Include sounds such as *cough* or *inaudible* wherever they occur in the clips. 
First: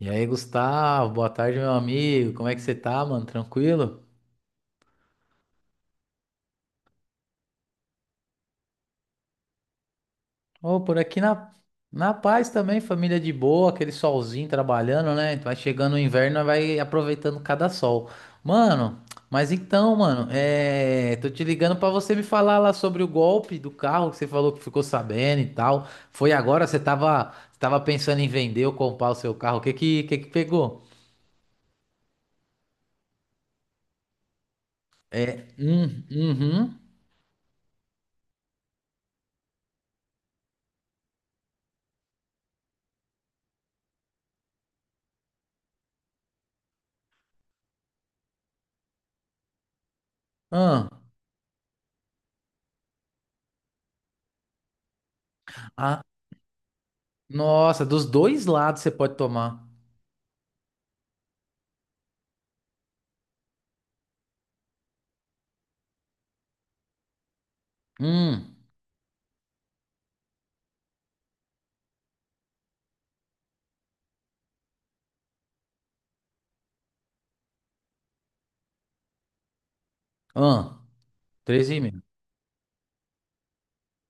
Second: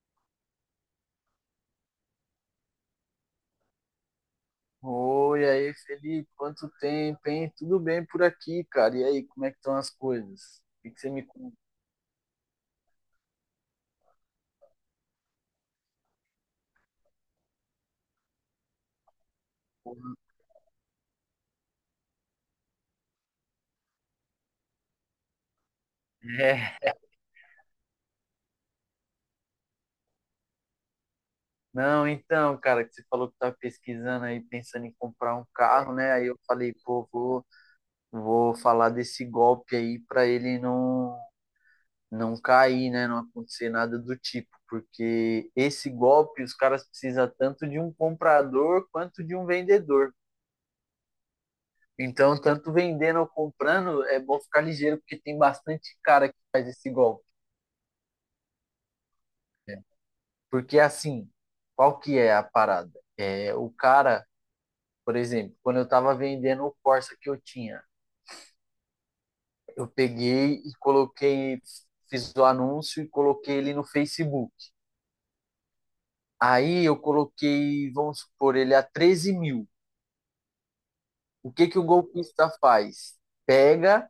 E aí, Gustavo, boa tarde, meu amigo. Como é que você tá, mano? Tranquilo? Oi, aí, Felipe, quanto tempo, hein? Tudo bem por aqui, cara? E aí, como é que estão as coisas? Ô, O que por que você aqui me na, conta? na paz também, família de boa, aquele solzinho trabalhando, né? Vai chegando o inverno, nós vai aproveitando cada sol. Mano, mas então, mano, tô te ligando pra você me falar lá sobre o golpe do carro que você falou que ficou sabendo e tal. Foi agora? Você É, tava, você tava pensando em vender ou comprar o seu carro? O que que pegou? não, então, cara, que você falou que tá pesquisando aí, pensando em comprar um É, carro, né? Aí eu uhum. falei, pô, vou falar desse golpe aí pra ele não cair, né? Não acontecer nada do tipo, porque esse golpe os caras precisam tanto de um comprador quanto de um vendedor. Então, tanto vendendo ou comprando, é bom ficar ligeiro, porque tem bastante Ah, cara que faz esse golpe. nossa, dos dois lados você pode tomar. Porque, assim, qual que é a parada? O cara, por exemplo, quando eu estava vendendo o Corsa que eu tinha, Hum, eu peguei e coloquei, fiz o anúncio e coloquei ele no Facebook. Aí eu coloquei, vamos supor, ele a 13 mil. ah, O que treze que e o meio. golpista faz? Pega,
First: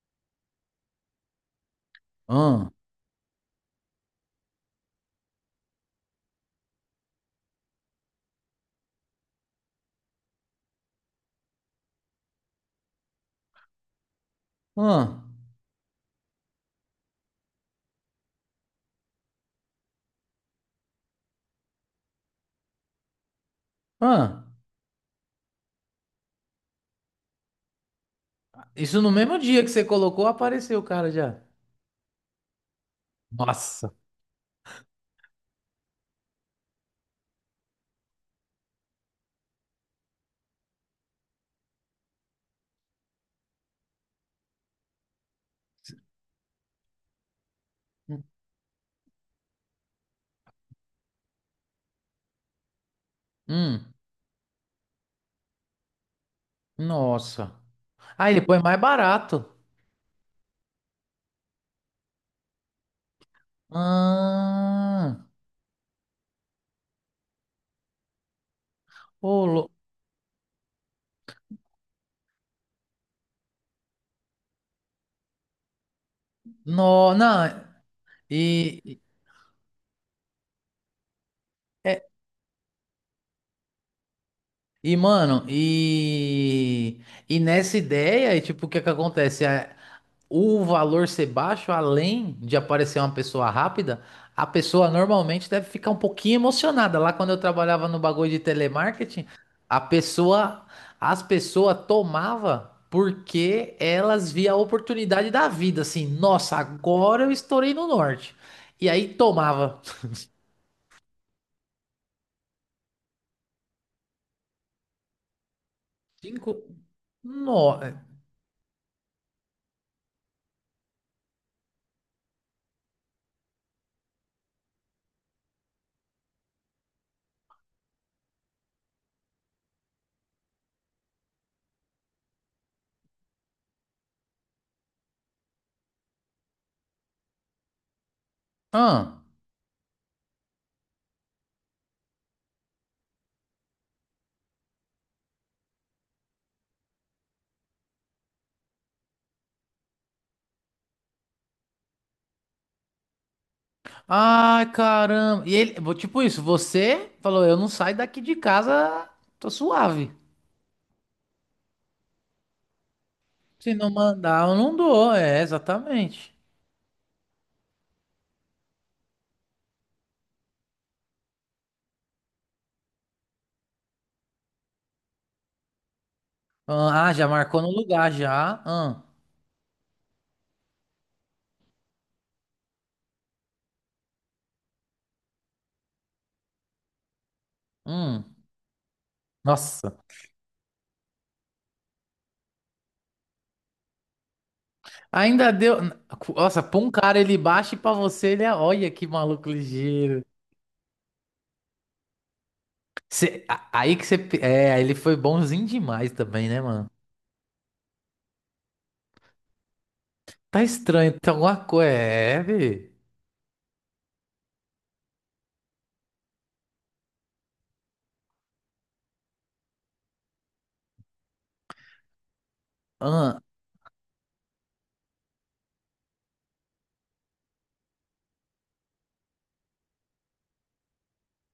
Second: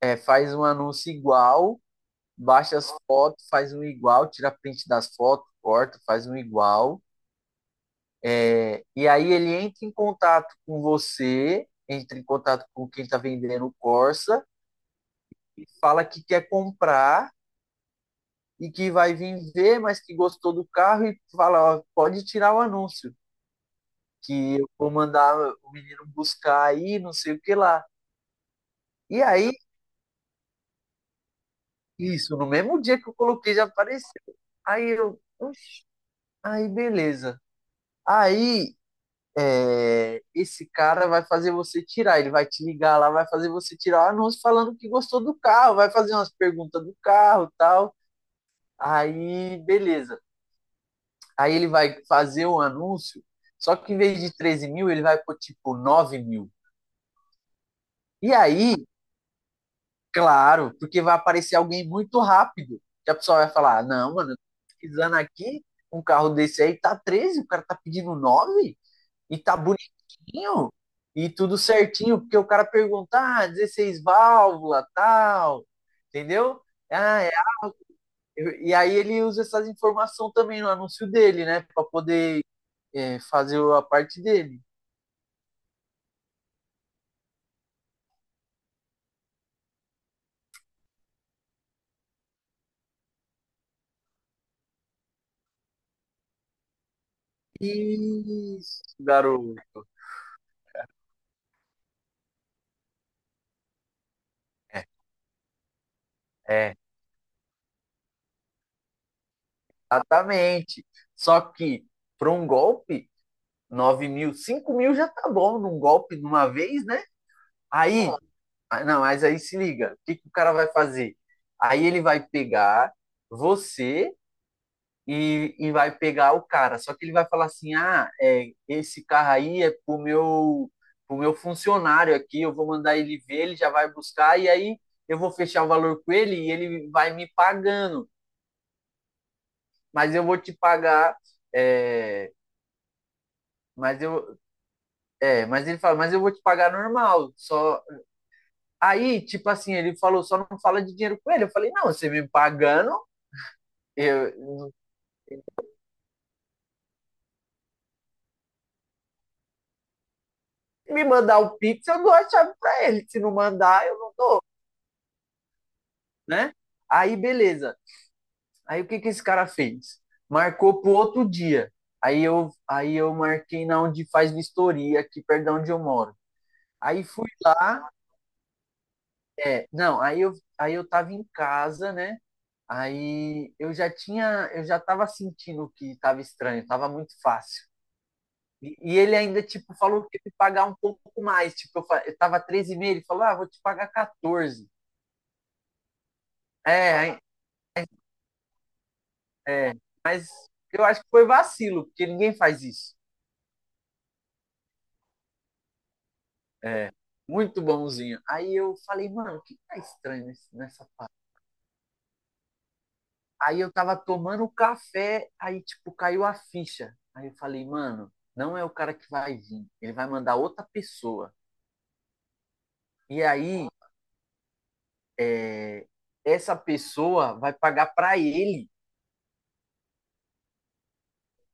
faz um anúncio igual, Ah, baixa as fotos, faz um igual, tira print das fotos, corta, faz um igual. E aí ele entra em contato com você, entra em contato com quem está vendendo o Corsa, ah, e fala que quer comprar e que vai vir ver, mas que gostou do carro e fala, ó, pode tirar o anúncio, ah. que eu vou mandar o menino buscar aí, não sei o que lá. Isso no E mesmo aí, dia que você colocou, apareceu o cara já. isso, no mesmo dia que eu coloquei já Nossa. apareceu. Aí eu, oxi, aí beleza. Aí esse cara vai fazer você tirar, ele vai te ligar lá, vai fazer você tirar o anúncio falando que gostou do carro, vai fazer umas perguntas do carro e tal. Aí, beleza. Aí ele vai fazer um anúncio, só Hum, que em vez de 13 mil, ele vai por tipo 9 mil. nossa. Ah, E ele põe aí, mais barato. claro, porque vai aparecer alguém muito rápido, que a pessoa vai falar: "Ah, não, mano, eu tô pesquisando Ah, aqui, um carro desse aí tá 13, o cara tá pedindo 9, e ô, tá bonitinho e tudo certinho." Porque o cara pergunta, ah, 16 válvula, tal, entendeu? no, Ah, é. não. E E, aí e, ele usa essas informações também no anúncio dele, né? Pra é- poder, fazer a parte dele. e, mano, e nessa ideia, e tipo, o que é que acontece? O valor ser baixo, além de aparecer uma pessoa rápida, a pessoa normalmente deve ficar um pouquinho emocionada. Lá quando eu trabalhava no bagulho de Isso, telemarketing, a garoto. pessoa, as pessoas tomava porque elas via a É, oportunidade da vida, assim, nossa, é, agora eu estourei no norte. E aí tomava exatamente. Só que para um golpe, 9 mil, 5 mil já tá bom num golpe de uma cinco. vez, né? No... Aí, ah, não, mas aí se liga, o que que o cara vai fazer? Aí ele vai pegar você e vai pegar o cara. Só que ele vai falar assim: ah, é, esse carro aí é pro meu funcionário aqui, eu vou mandar ele ver, ele já vai buscar, e aí eu vou fechar o valor com ele e ele vai me pagando. Ah. Mas eu vou te pagar. é, mas eu. É, mas ele fala, mas eu vou te pagar normal. Só. Aí, tipo assim, ele falou, só não fala de dinheiro com ele. Eu falei, não, você me pagando. Eu, Ai, caramba. E ele, tipo isso, você falou, eu não saio daqui de casa, tô suave. Me mandar o Pix, eu dou a chave pra ele. Se não Se mandar, não eu não. mandar, eu não dou, é, exatamente. Né? Aí, beleza. Aí o que que esse cara fez? Marcou pro outro dia. Aí eu marquei na onde faz vistoria, aqui perto de onde eu moro. Aí Ah, fui já marcou no lá, lugar, já. Ah, não, aí eu tava em casa, né? Aí eu já tava sentindo que tava estranho, tava muito fácil. hum. E ele ainda, tipo, Nossa. falou que ia me pagar um pouco mais. Tipo, eu tava 13 e meio, ele falou, ah, vou te pagar 14. Ainda deu. Nossa, pra um É, aí, cara ele baixa e pra você ele é. Olha que maluco É, ligeiro. mas eu acho que foi vacilo, porque ninguém faz isso. Aí que você. É, aí ele foi bonzinho demais também, né, mano? É, muito bonzinho. Aí eu falei, mano, o que tá estranho nesse- Tá nessa parte? estranho, tem alguma coisa. É, vê. Aí eu tava tomando um café, aí, tipo, caiu a ficha. Aí eu falei, mano, não é o cara que vai vir, ele vai mandar outra pessoa. E Ah. aí, é, essa pessoa vai pagar pra ele,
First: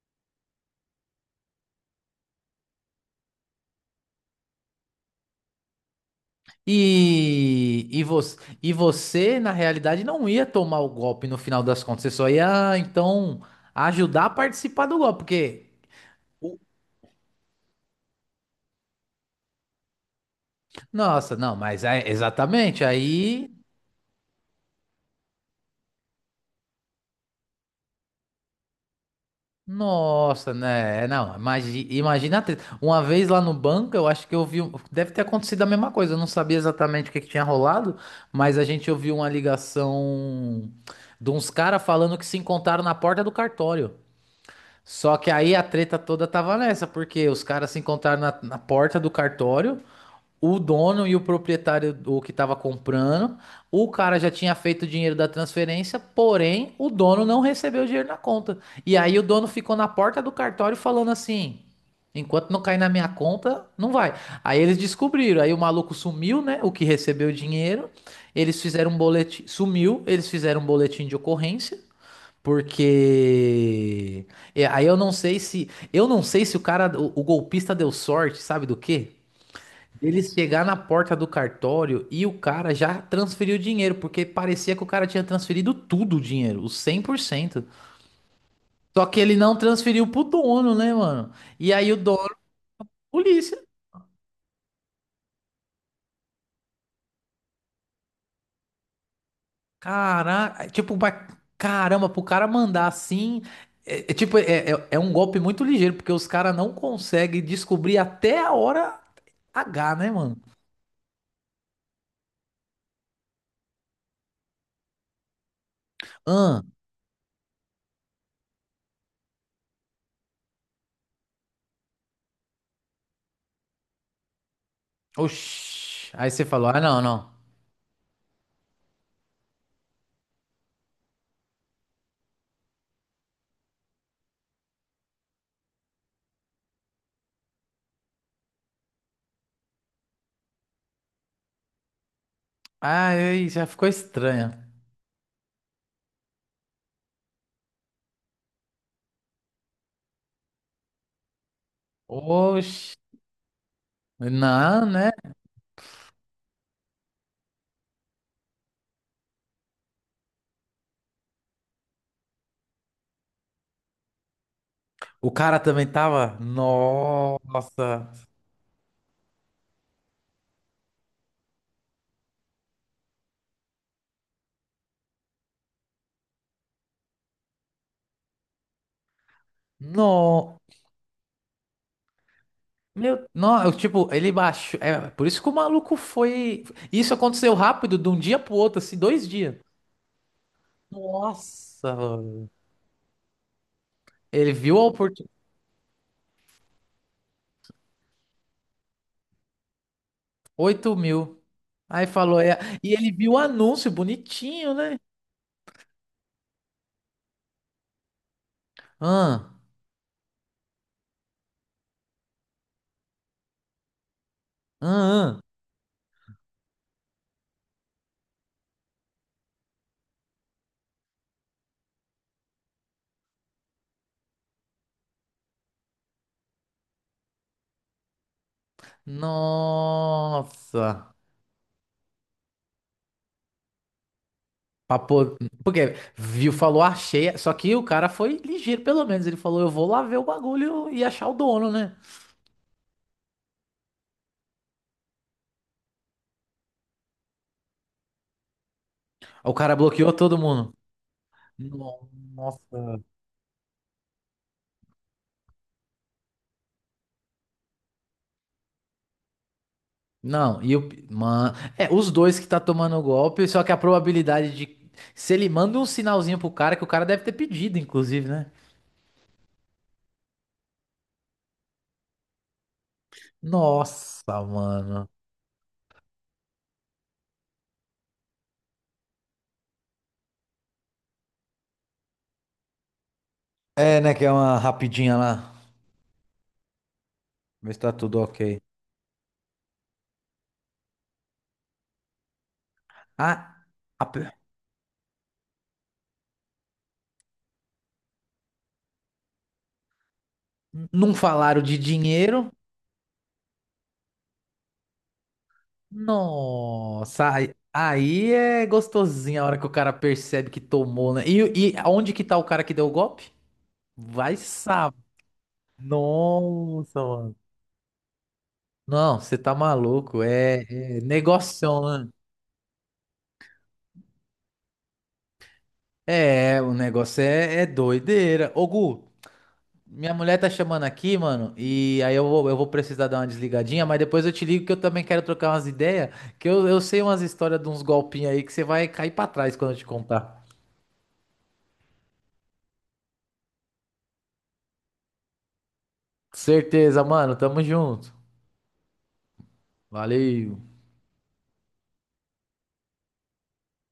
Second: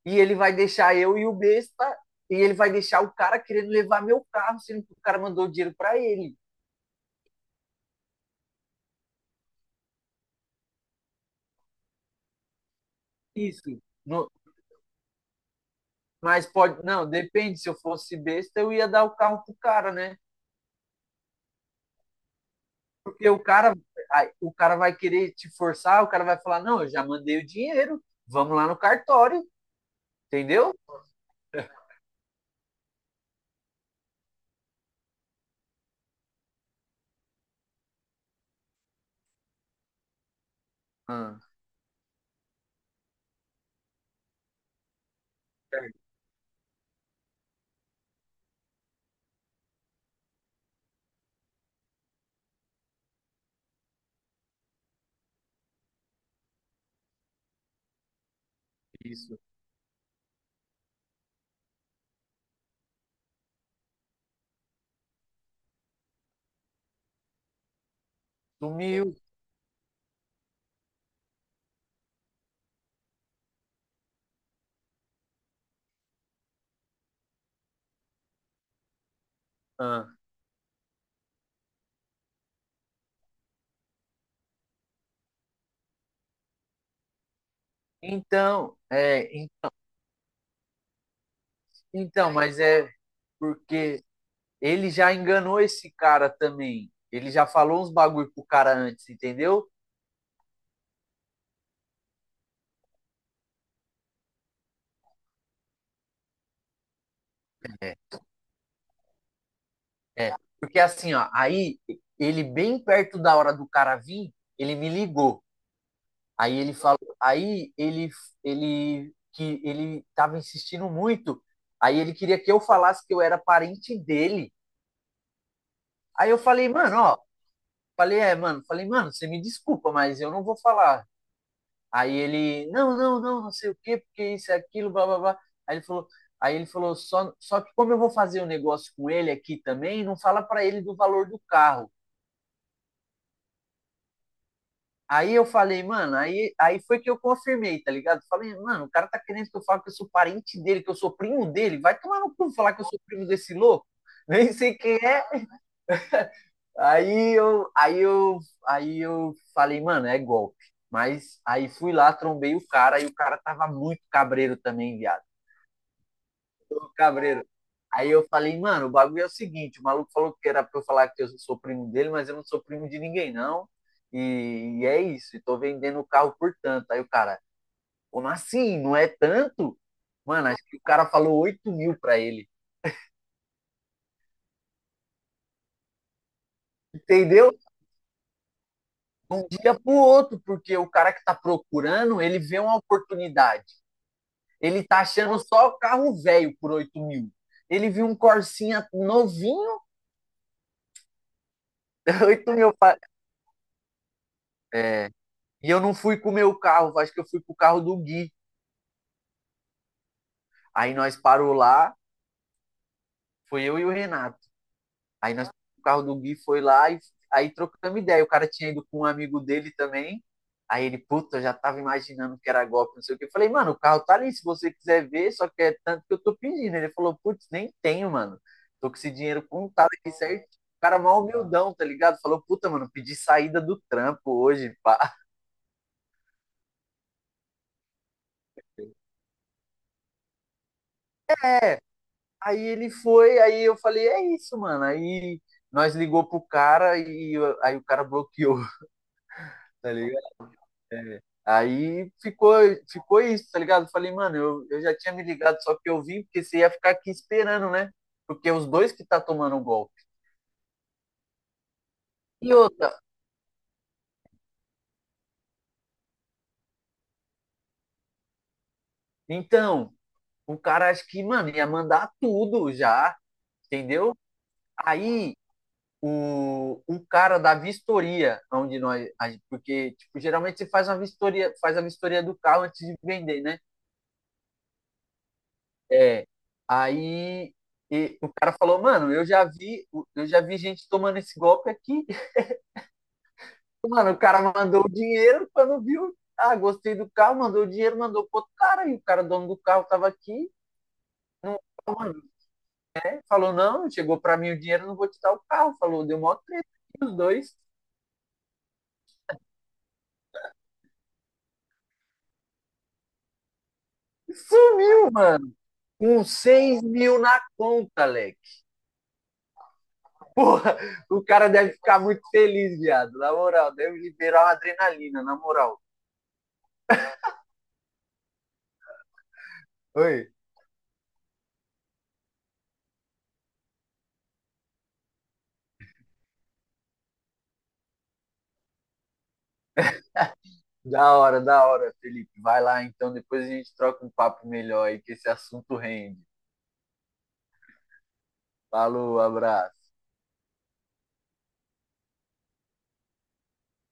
e ele vai deixar eu e o besta, e ele vai deixar o cara querendo levar meu carro, sendo que o cara mandou dinheiro pra ele. E você, na realidade, não ia tomar o golpe no final das contas. Você só ia, então, Isso. ajudar a No- participar do golpe, porque. Mas pode. Não, depende. Se eu fosse besta, eu ia dar o carro pro cara, né? Nossa, não, mas é exatamente Porque o aí. cara, ai, o cara vai querer te forçar, o cara vai falar, não, eu já mandei o dinheiro, vamos lá no cartório, Nossa, entendeu? né? Não, imagina, a treta. Uma vez lá no banco, eu acho que eu vi, deve ter acontecido a mesma coisa. Eu não sabia exatamente o que que tinha rolado, mas a gente ouviu uma ligação de Ah, uns caras falando que se encontraram na porta do cartório. Só que aí a treta certo, toda tava nessa, porque os caras se encontraram na porta do cartório. O dono e o proprietário o que estava comprando, o cara já tinha feito o dinheiro da transferência, porém o dono não recebeu o dinheiro na conta. E aí o isso. dono ficou na porta do cartório falando assim: enquanto não cair na minha conta, não vai. Aí eles descobriram, aí o maluco sumiu, né? O que recebeu o dinheiro, eles fizeram um Sumiu. boletim, sumiu, eles fizeram um boletim de ocorrência. Porque aí eu não sei se o cara, o golpista deu sorte, sabe do quê? Ah. Ele chegar na porta do cartório e o cara já transferiu o dinheiro, porque parecia que o cara tinha transferido tudo o dinheiro, os 100%. Então, Só que ele é, en- não transferiu pro dono, né, mano? E aí o então, dono, mas é polícia. porque ele já enganou esse cara também. Ele já falou uns bagulho pro cara antes, entendeu? Caraca, tipo, caramba, pro cara mandar assim. É, tipo, é um golpe muito ligeiro, porque os caras não conseguem descobrir até a hora H, né, É, mano? porque assim, ó, aí ele bem perto da hora do cara vir, ele me ligou. Aí Ah, ele falou, aí ele que ele tava insistindo muito. Aí ele queria que eu falasse que eu era parente dele. oxi. Aí Aí eu você falei, falou, ah, mano, não, ó, não. falei, mano, falei, mano, você me desculpa, mas eu não vou falar. Aí ele, não, não, não, não sei o quê, porque isso é aquilo, blá blá blá. Aí ele falou, aí ele falou só que como eu vou fazer o um negócio com ele aqui também, não fala para ele do valor do carro. Ah, aí já ficou estranho. Aí eu falei, mano, aí foi que eu confirmei, tá ligado? Falei, mano, o cara tá querendo que eu fale que eu sou parente dele, que eu sou primo dele. Vai tomar no cu falar que eu Oxi. sou primo desse louco. *laughs* Nem sei Não, quem né? é. Aí eu, aí eu, aí eu falei, mano, é golpe. Mas aí fui lá, trombei o cara, e o cara tava muito cabreiro também, viado. O cara também tava. Cabreiro. Nossa. Aí eu falei, mano, o bagulho é o seguinte, o maluco falou que era pra eu falar que eu sou primo dele, mas eu não sou primo de ninguém, não. E é isso, e tô vendendo o carro por tanto. Aí o cara, como assim? Não é tanto? Mano, No. acho que o cara falou 8 mil pra ele. Meu, não, eu, tipo, ele baixou. É, por isso que o maluco foi. Isso Entendeu? aconteceu De rápido, de um dia pro outro, assim, dois um dias. dia pro outro, porque o cara que tá Nossa, procurando, ele mano. vê uma oportunidade. Ele viu Ele a tá oportunidade. achando só carro velho por 8 mil. Ele viu um Corsinha novinho, 8 mil. Aí *laughs* falou, oito é. mil. E ele viu o anúncio bonitinho, né? E eu não fui com o meu carro, acho que eu fui com o carro do Gui. Ah, Aí nós parou lá, foi eu e o Renato. ah, Aí ah. nós, o carro do Gui foi lá e aí trocamos ideia. O cara tinha ido com um amigo dele também. Aí ele, puta, eu já tava imaginando que era golpe, não sei o que. Eu falei, mano, o carro tá ali, se você quiser ver, só que é tanto que eu tô pedindo. Ele falou, putz, nem tenho, mano. Tô com esse dinheiro contado aqui certo. O cara Nossa. mal humildão, tá ligado? Falou, puta, mano, pedi saída do trampo hoje, Pra pá. *laughs* po- Porque viu, falou, achei. Só que o cara foi ligeiro, pelo menos. Ele falou, eu vou lá ver o bagulho e achar o dono, É, né? aí ele foi, aí eu falei, é isso, mano. Aí nós ligou pro cara aí o cara bloqueou, *laughs* O cara tá bloqueou ligado? todo mundo. É. No- Aí ficou, Nossa. ficou isso, tá ligado? Eu falei, mano, eu já tinha me ligado, só que eu vim, porque você ia ficar aqui esperando, né? Porque os dois que tá tomando o golpe. Não, e o. Mano. É, os dois que E tá outra, tomando o golpe, só que a probabilidade de. Se ele manda um sinalzinho pro cara, que o cara deve ter pedido, inclusive, né? então, o cara acho que, mano, ia mandar tudo já, entendeu? Nossa, mano. Aí o cara da vistoria, onde nós. Porque, tipo, geralmente você faz uma vistoria, faz a vistoria do carro antes de vender, né? É, né? Que é uma rapidinha lá. É. Aí Ver se tá tudo e o ok. cara falou, mano, eu já vi gente tomando esse golpe aqui. Ah, a Mano, o pe- cara mandou o dinheiro, quando viu, ah, gostei do carro, mandou o dinheiro, mandou pro outro cara, e o cara, dono do carro, tava aqui, não não, falaram de mano, dinheiro. né? Falou, não, chegou pra mim o dinheiro, não vou te dar o carro, falou, deu mó treta, aqui, os Nossa, aí, dois, aí é gostosinho a hora que o cara percebe que tomou, né? E onde que tá o cara que deu o golpe? e Vai saber. sumiu, mano, com 6 Nossa, mil mano. na conta, Leque. Não, você tá maluco. É, Porra, é o cara deve negocião, ficar né? muito feliz, viado, na moral, deve liberar uma adrenalina, na moral. É, o negócio é doideira. Ô, Gu, minha Oi. mulher tá chamando aqui, mano. E aí eu vou, precisar dar uma desligadinha, mas depois eu te ligo que eu também quero trocar umas ideias. Que eu sei umas histórias de uns golpinhos aí que você vai cair pra trás quando eu te contar. Da hora, Felipe. Vai lá então, depois a gente troca um papo melhor aí, que esse assunto rende. Certeza, mano. Tamo junto. Falou, abraço. Valeu.